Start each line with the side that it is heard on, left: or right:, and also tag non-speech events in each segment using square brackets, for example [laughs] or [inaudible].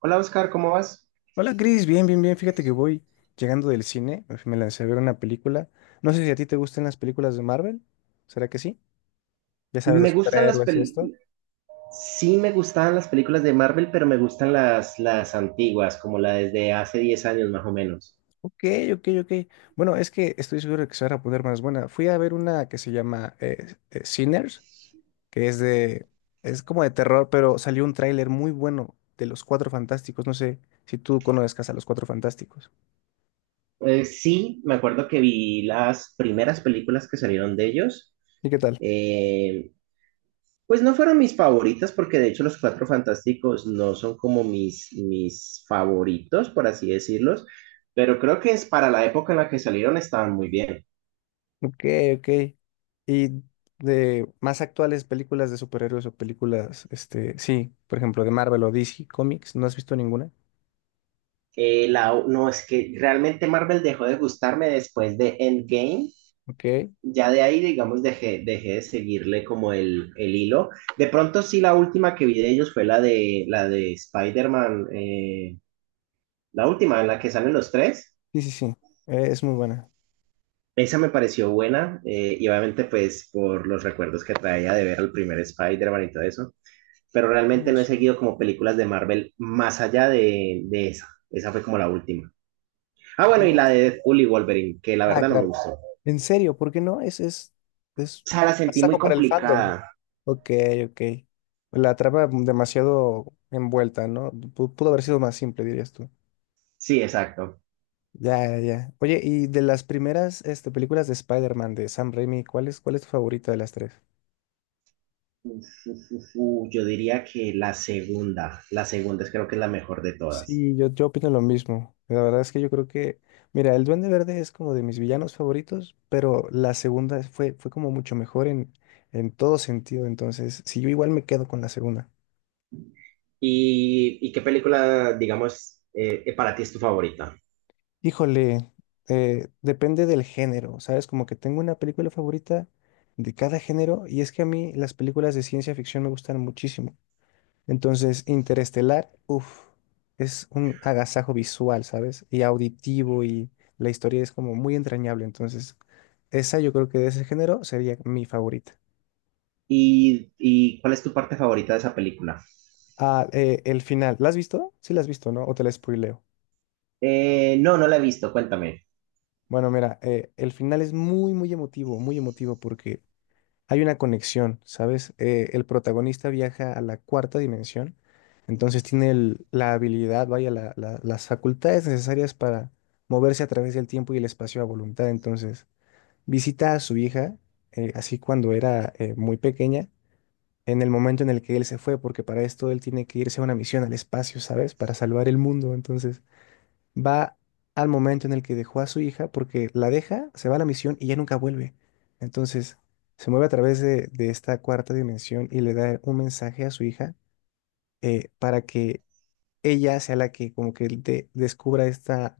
right: Hola Oscar, ¿cómo vas?
left: Hola Cris, bien, bien, bien. Fíjate que voy llegando del cine, me lancé a ver una película. No sé si a ti te gustan las películas de Marvel. ¿Será que sí? Ya sabes, de
right: Me gustan las
left: superhéroes y
right: pel...
left: esto.
right: Sí me gustaban las películas de Marvel, pero me gustan las antiguas, como la desde hace 10 años más o menos.
left: Ok, ok, ok. Bueno, es que estoy seguro de que se van a poner más buena. Fui a ver una que se llama Sinners, que es de, es como de terror, pero salió un tráiler muy bueno de Los Cuatro Fantásticos. No sé si tú conozcas a Los Cuatro Fantásticos.
right: Sí, me acuerdo que vi las primeras películas que salieron de ellos.
left: ¿Y qué tal?
right: Eh, pues no fueron mis favoritas, porque de hecho Los Cuatro Fantásticos no son como mis favoritos, por así decirlos, pero creo que es para la época en la que salieron estaban muy bien.
left: Ok, ok. Y de más actuales películas de superhéroes o películas, este, sí, por ejemplo, de Marvel o DC Comics, ¿no has visto ninguna?
right: No, es que realmente Marvel dejó de gustarme después de Endgame.
left: Ok.
right: Ya de ahí, digamos, dejé de seguirle como el hilo. De pronto sí, la última que vi de ellos fue la de Spider-Man, la última en la que salen los tres.
left: Sí, sí, sí, es muy buena.
right: Esa me pareció buena, y obviamente pues por los recuerdos que traía de ver al primer Spider-Man y todo eso. Pero realmente no he
left: Sí.
right: seguido como películas de Marvel más allá de esa. Esa fue como la última. Ah, bueno, y la de Deadpool y Wolverine, que la
left: Ah,
right: verdad no me
left: claro.
right: gustó.
left: En serio, ¿por qué no? Es
right: Sea, la
left: un
right: sentí
left: pasaje
right: muy
left: para el fandom.
right: complicada.
left: Ok, ok. La trama demasiado envuelta, ¿no? Pudo haber sido más simple, dirías tú.
right: Sí, exacto.
left: Ya, ya, ya. Oye, y de las primeras este, películas de Spider-Man de Sam Raimi, ¿cuál es tu favorita de las tres?
right: Uf, yo diría que la segunda es creo que es la mejor de todas.
left: Sí, yo opino lo mismo. La verdad es que yo creo que, mira, el Duende Verde es como de mis villanos favoritos, pero fue como mucho mejor en todo sentido. Entonces, si yo igual me quedo con la segunda.
right: Y qué película, digamos, para ti es tu favorita?
left: Híjole, depende del género, ¿sabes? Como que tengo una película favorita de cada género, y es que a mí las películas de ciencia ficción me gustan muchísimo. Entonces, Interestelar, uff, es un agasajo visual, ¿sabes? Y auditivo, y la historia es como muy entrañable. Entonces, esa yo creo que de ese género sería mi favorita.
right: Y cuál es tu parte favorita de esa película?
left: Ah, el final, ¿la has visto? Sí, la has visto, ¿no? O te la spoileo.
right: No la he visto, cuéntame.
left: Bueno, mira, el final es muy, muy emotivo, muy emotivo, porque hay una conexión, ¿sabes? El protagonista viaja a la cuarta dimensión, entonces tiene la habilidad, vaya, las facultades necesarias para moverse a través del tiempo y el espacio a voluntad. Entonces, visita a su hija, así cuando era muy pequeña, en el momento en el que él se fue, porque para esto él tiene que irse a una misión al espacio, ¿sabes? Para salvar el mundo. Entonces, va al momento en el que dejó a su hija, porque la deja, se va a la misión y ya nunca vuelve. Entonces, se mueve a través de esta cuarta dimensión y le da un mensaje a su hija para que ella sea la que como que descubra esta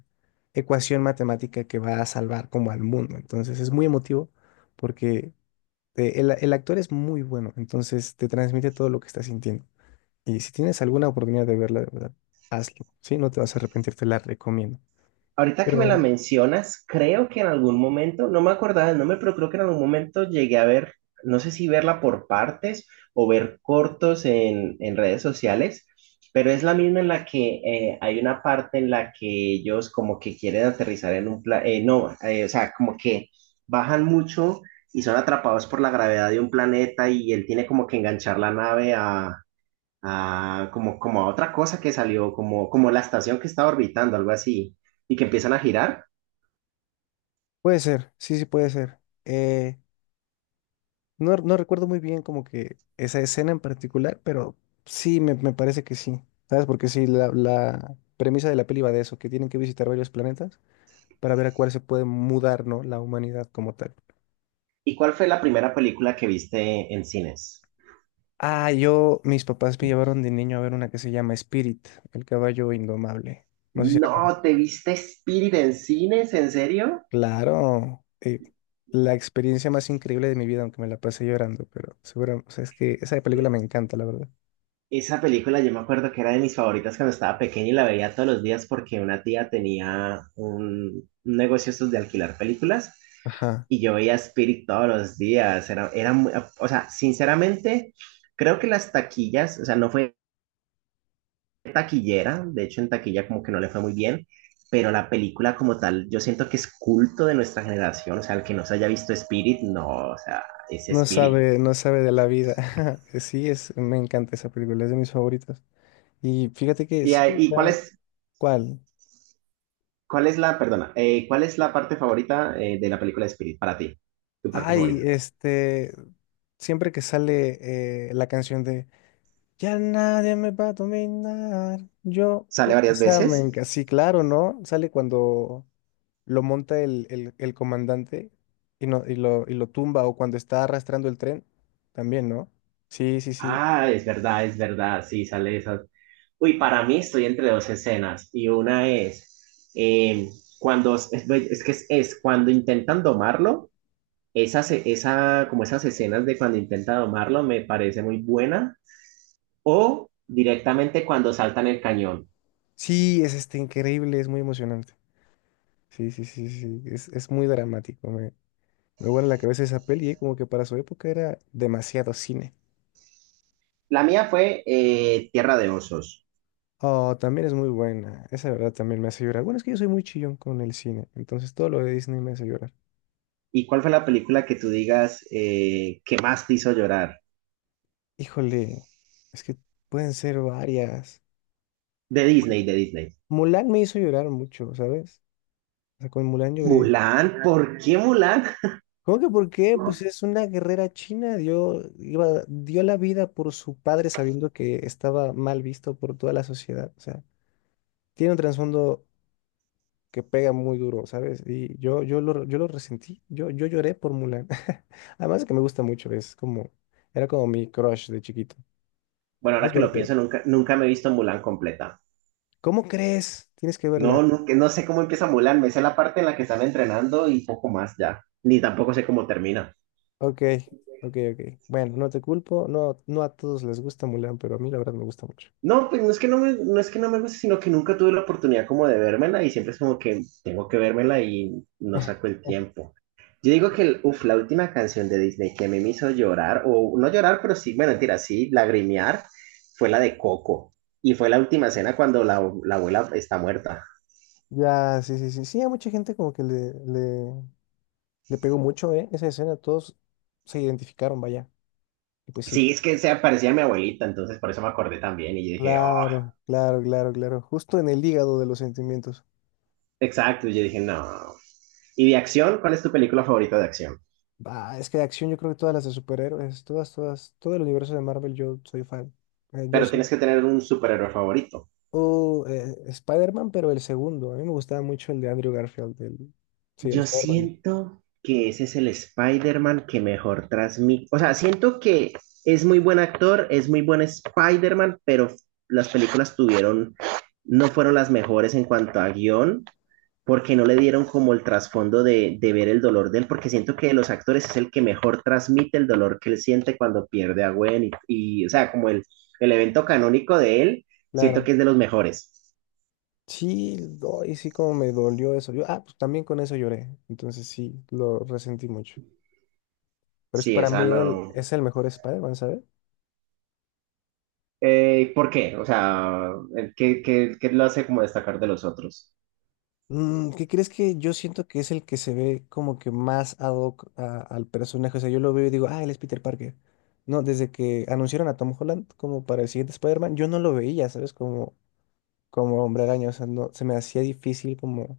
left: ecuación matemática que va a salvar como al mundo. Entonces, es muy emotivo porque el actor es muy bueno, entonces te transmite todo lo que está sintiendo. Y si tienes alguna oportunidad de verla, de verdad, hazlo, ¿sí? No te vas a arrepentir, te la recomiendo.
right: Ahorita que me
left: Pero
right: la mencionas, creo que en algún momento, no me acordaba del nombre, pero creo que en algún momento llegué a ver, no sé si verla por partes o ver cortos en redes sociales, pero es la misma en la que hay una parte en la que ellos como que quieren aterrizar en un planeta, no, o sea, como que bajan mucho y son atrapados por la gravedad de un planeta y él tiene como que enganchar la nave. Ah, como a otra cosa que salió, como la estación que estaba orbitando, algo así, y que empiezan a girar.
left: puede ser, sí, sí, puede ser. Eh, no, no recuerdo muy bien como que esa escena en particular, pero sí, me parece que sí. ¿Sabes? Porque sí, la premisa de la peli va de eso, que tienen que visitar varios planetas para ver a cuál se puede mudar, ¿no? La humanidad como tal.
right: ¿Y cuál fue la primera película que viste en cines?
left: Ah, yo, mis papás me llevaron de niño a ver una que se llama Spirit, el caballo indomable. No sé si la conoces.
right: No, ¿te viste Spirit en cines? ¿En serio?
left: Claro, la experiencia más increíble de mi vida, aunque me la pasé llorando, pero seguro, o sea, es que esa película me encanta, la verdad.
right: Esa película yo me acuerdo que era de mis favoritas cuando estaba pequeña y la veía todos los días porque una tía tenía un negocio estos de alquilar películas
left: Ajá.
right: y yo veía Spirit todos los días. Era muy, o sea, sinceramente, creo que las taquillas, o sea, no fue taquillera, de hecho en taquilla como que no le fue muy bien, pero la película como tal, yo siento que es culto de nuestra generación, o sea, el que no se haya visto Spirit, no, o sea, es
left: No
right: Spirit.
left: sabe, no sabe de la vida. [laughs] Sí, es, me encanta esa película, es de mis favoritas. Y fíjate que
right: ¿Y,
left: sí,
right: ah, y
left: ya- ¿cuál?
right: cuál es la, perdona, cuál es la parte favorita, de la película de Spirit para ti? ¿Tu parte
left: Ay,
right: favorita?
left: este, siempre que sale la canción de Ya nadie me va a dominar, yo,
right: ¿Sale
left: pues,
right: varias
left: esa me
right: veces?
left: encanta. Sí, claro, ¿no? Sale cuando lo monta el comandante y, no, y lo tumba, o cuando está arrastrando el tren, también, ¿no? Sí, sí, sí.
right: Ah, es verdad, sí, sale esa. Uy, para mí estoy entre dos escenas y una es, cuando, es que es cuando intentan domarlo. Como esas escenas de cuando intenta domarlo me parece muy buena. O directamente cuando saltan el cañón.
left: Sí, es este increíble, es muy emocionante. Sí, sí, sí, sí, sí. Es muy dramático. Me vuela la cabeza esa peli, como que para su época era demasiado cine.
right: La mía fue, Tierra de Osos.
left: Oh, también es muy buena. Esa de verdad también me hace llorar. Bueno, es que yo soy muy chillón con el cine. Entonces todo lo de Disney me hace llorar.
right: ¿Y cuál fue la película que tú digas, que más te hizo llorar?
left: Híjole, es que pueden ser varias.
right: De Disney, de Disney.
left: Mulan me hizo llorar mucho, ¿sabes? O sea, con Mulan lloré.
right: Mulan, ¿por qué Mulan?
left: ¿Cómo que por qué? Pues es una guerrera china. Dio, iba, dio la vida por su padre sabiendo que estaba mal visto por toda la sociedad. O sea, tiene un trasfondo que pega muy duro, ¿sabes? Yo lo resentí, yo lloré por Mulan. [laughs] Además de que me gusta mucho, es como, era como mi crush de chiquito.
right: Bueno, ahora
left: ¿Sabes
right: que
left: por
right: lo
left: qué?
right: pienso, nunca me he visto Mulan completa.
left: ¿Cómo crees? Tienes que verla.
right: No, no, que no sé cómo empieza Mulan, me sé la parte en la que están entrenando y poco más ya. Ni tampoco sé cómo termina.
left: Ok, ok, ok. Bueno, no te culpo, no, no a todos les gusta Mulan, pero a mí la verdad me gusta mucho.
right: No, pues no es que no me guste, sino que nunca tuve la oportunidad como de vérmela y siempre es como que tengo que vérmela y no saco el
left: [laughs]
right: tiempo. Yo digo que, el- uf, la última canción de Disney que a mí me hizo llorar, o no llorar, pero sí, bueno, mentira, sí, lagrimear, fue la de Coco. Y fue la última escena cuando la abuela está muerta.
left: Ya, sí, sí, sí. Sí, a mucha gente como que le pegó mucho, ¿eh? Esa escena, todos se identificaron, vaya. Y pues sí.
right: Sí, es que se parecía a mi abuelita, entonces por eso me acordé también. Y yo dije, oh,
left: Claro, claro, claro, claro. Justo en el hígado de los sentimientos.
right: exacto. Y yo dije, no. ¿Y de acción? ¿Cuál es tu película favorita de acción?
left: Bah, es que de acción yo creo que todas las de superhéroes, todas, todas, todo el universo de Marvel yo soy fan. Yo
right: Pero
left: sí.
right: tienes que tener un superhéroe favorito.
left: O Spider-Man, pero el segundo. A mí me gustaba mucho el de Andrew Garfield. El... Sí, el
right: Yo
left: Spider-Man.
right: siento que ese es el Spider-Man que mejor transmite. O sea, siento que es muy buen actor, es muy buen Spider-Man, pero las películas tuvieron, no fueron las mejores en cuanto a guión, porque no le dieron como el trasfondo de ver el dolor de él, porque siento que de los actores es el que mejor transmite el dolor que él siente cuando pierde a Gwen o sea, como el evento canónico de él, siento
left: Claro.
right: que es de los mejores.
left: Sí, y sí como me dolió eso. Yo, ah, pues también con eso lloré. Entonces sí, lo resentí mucho. Pero es que
right: Sí,
left: para
right: esa
left: mí él
right: no.
left: es el mejor Spider-Man, ¿sabes?
right: ¿Por qué? O sea, ¿ qué lo hace como destacar de los otros?
left: Mm, ¿qué crees? Que yo siento que es el que se ve como que más ad hoc al personaje. O sea, yo lo veo y digo, ah, él es Peter Parker. No, desde que anunciaron a Tom Holland como para el siguiente Spider-Man, yo no lo veía, ¿sabes? Como, como Hombre Araña, o sea, no, se me hacía difícil como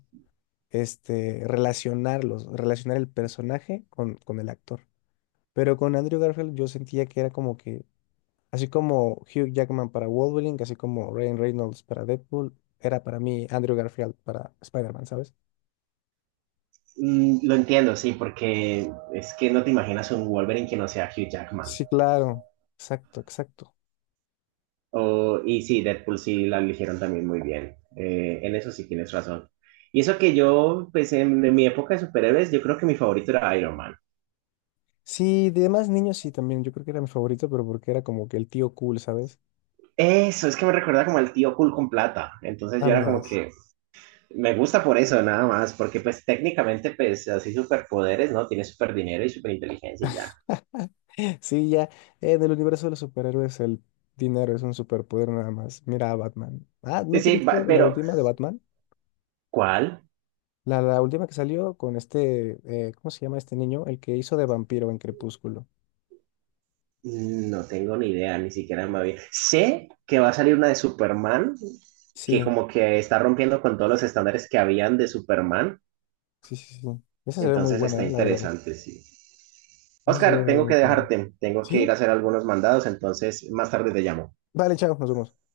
left: este, relacionarlos, relacionar el personaje con el actor. Pero con Andrew Garfield yo sentía que era como que, así como Hugh Jackman para Wolverine, así como Ryan Reynolds para Deadpool, era para mí Andrew Garfield para Spider-Man, ¿sabes?
right: Mm, lo entiendo, sí, porque es que no te imaginas un Wolverine que no sea Hugh Jackman.
left: Sí, claro, exacto, exacto.
right: O- y sí, Deadpool sí la eligieron también muy bien. En eso sí tienes razón. Y eso que yo, pues en mi época de superhéroes, yo creo que mi favorito era Iron Man.
left: Sí, de demás niños sí también, yo creo que era mi favorito, pero porque era como que el tío cool, ¿sabes?
right: Eso, es que me recuerda como al tío cool con plata. Entonces yo era como
left: Andas. [laughs]
right: que me gusta por eso, nada más, porque pues técnicamente, pues así superpoderes, ¿no? Tiene super dinero y super inteligencia y ya.
left: Sí, ya, en el universo de los superhéroes el dinero es un superpoder nada más. Mira a Batman. Ah, ¿no te
right: Sí,
left: viste la
right: pero
left: última de Batman?
right: ¿cuál?
left: La última que salió con este, ¿cómo se llama este niño? El que hizo de vampiro en Crepúsculo.
right: No tengo ni idea, ni siquiera me había... Sé que va a salir una de Superman, que
left: Sí,
right: como que está rompiendo con todos los estándares que habían de Superman,
left: sí, sí, sí. Esa se ve muy
right: entonces
left: buena,
right: está
left: la verdad.
right: interesante, sí.
left: Esa se ve
right: Oscar, tengo
left: muy
right: que
left: padre.
right: dejarte, tengo que ir
left: ¿Sí?
right: a hacer algunos mandados, entonces más tarde te llamo.
left: Vale, chao, nos vemos.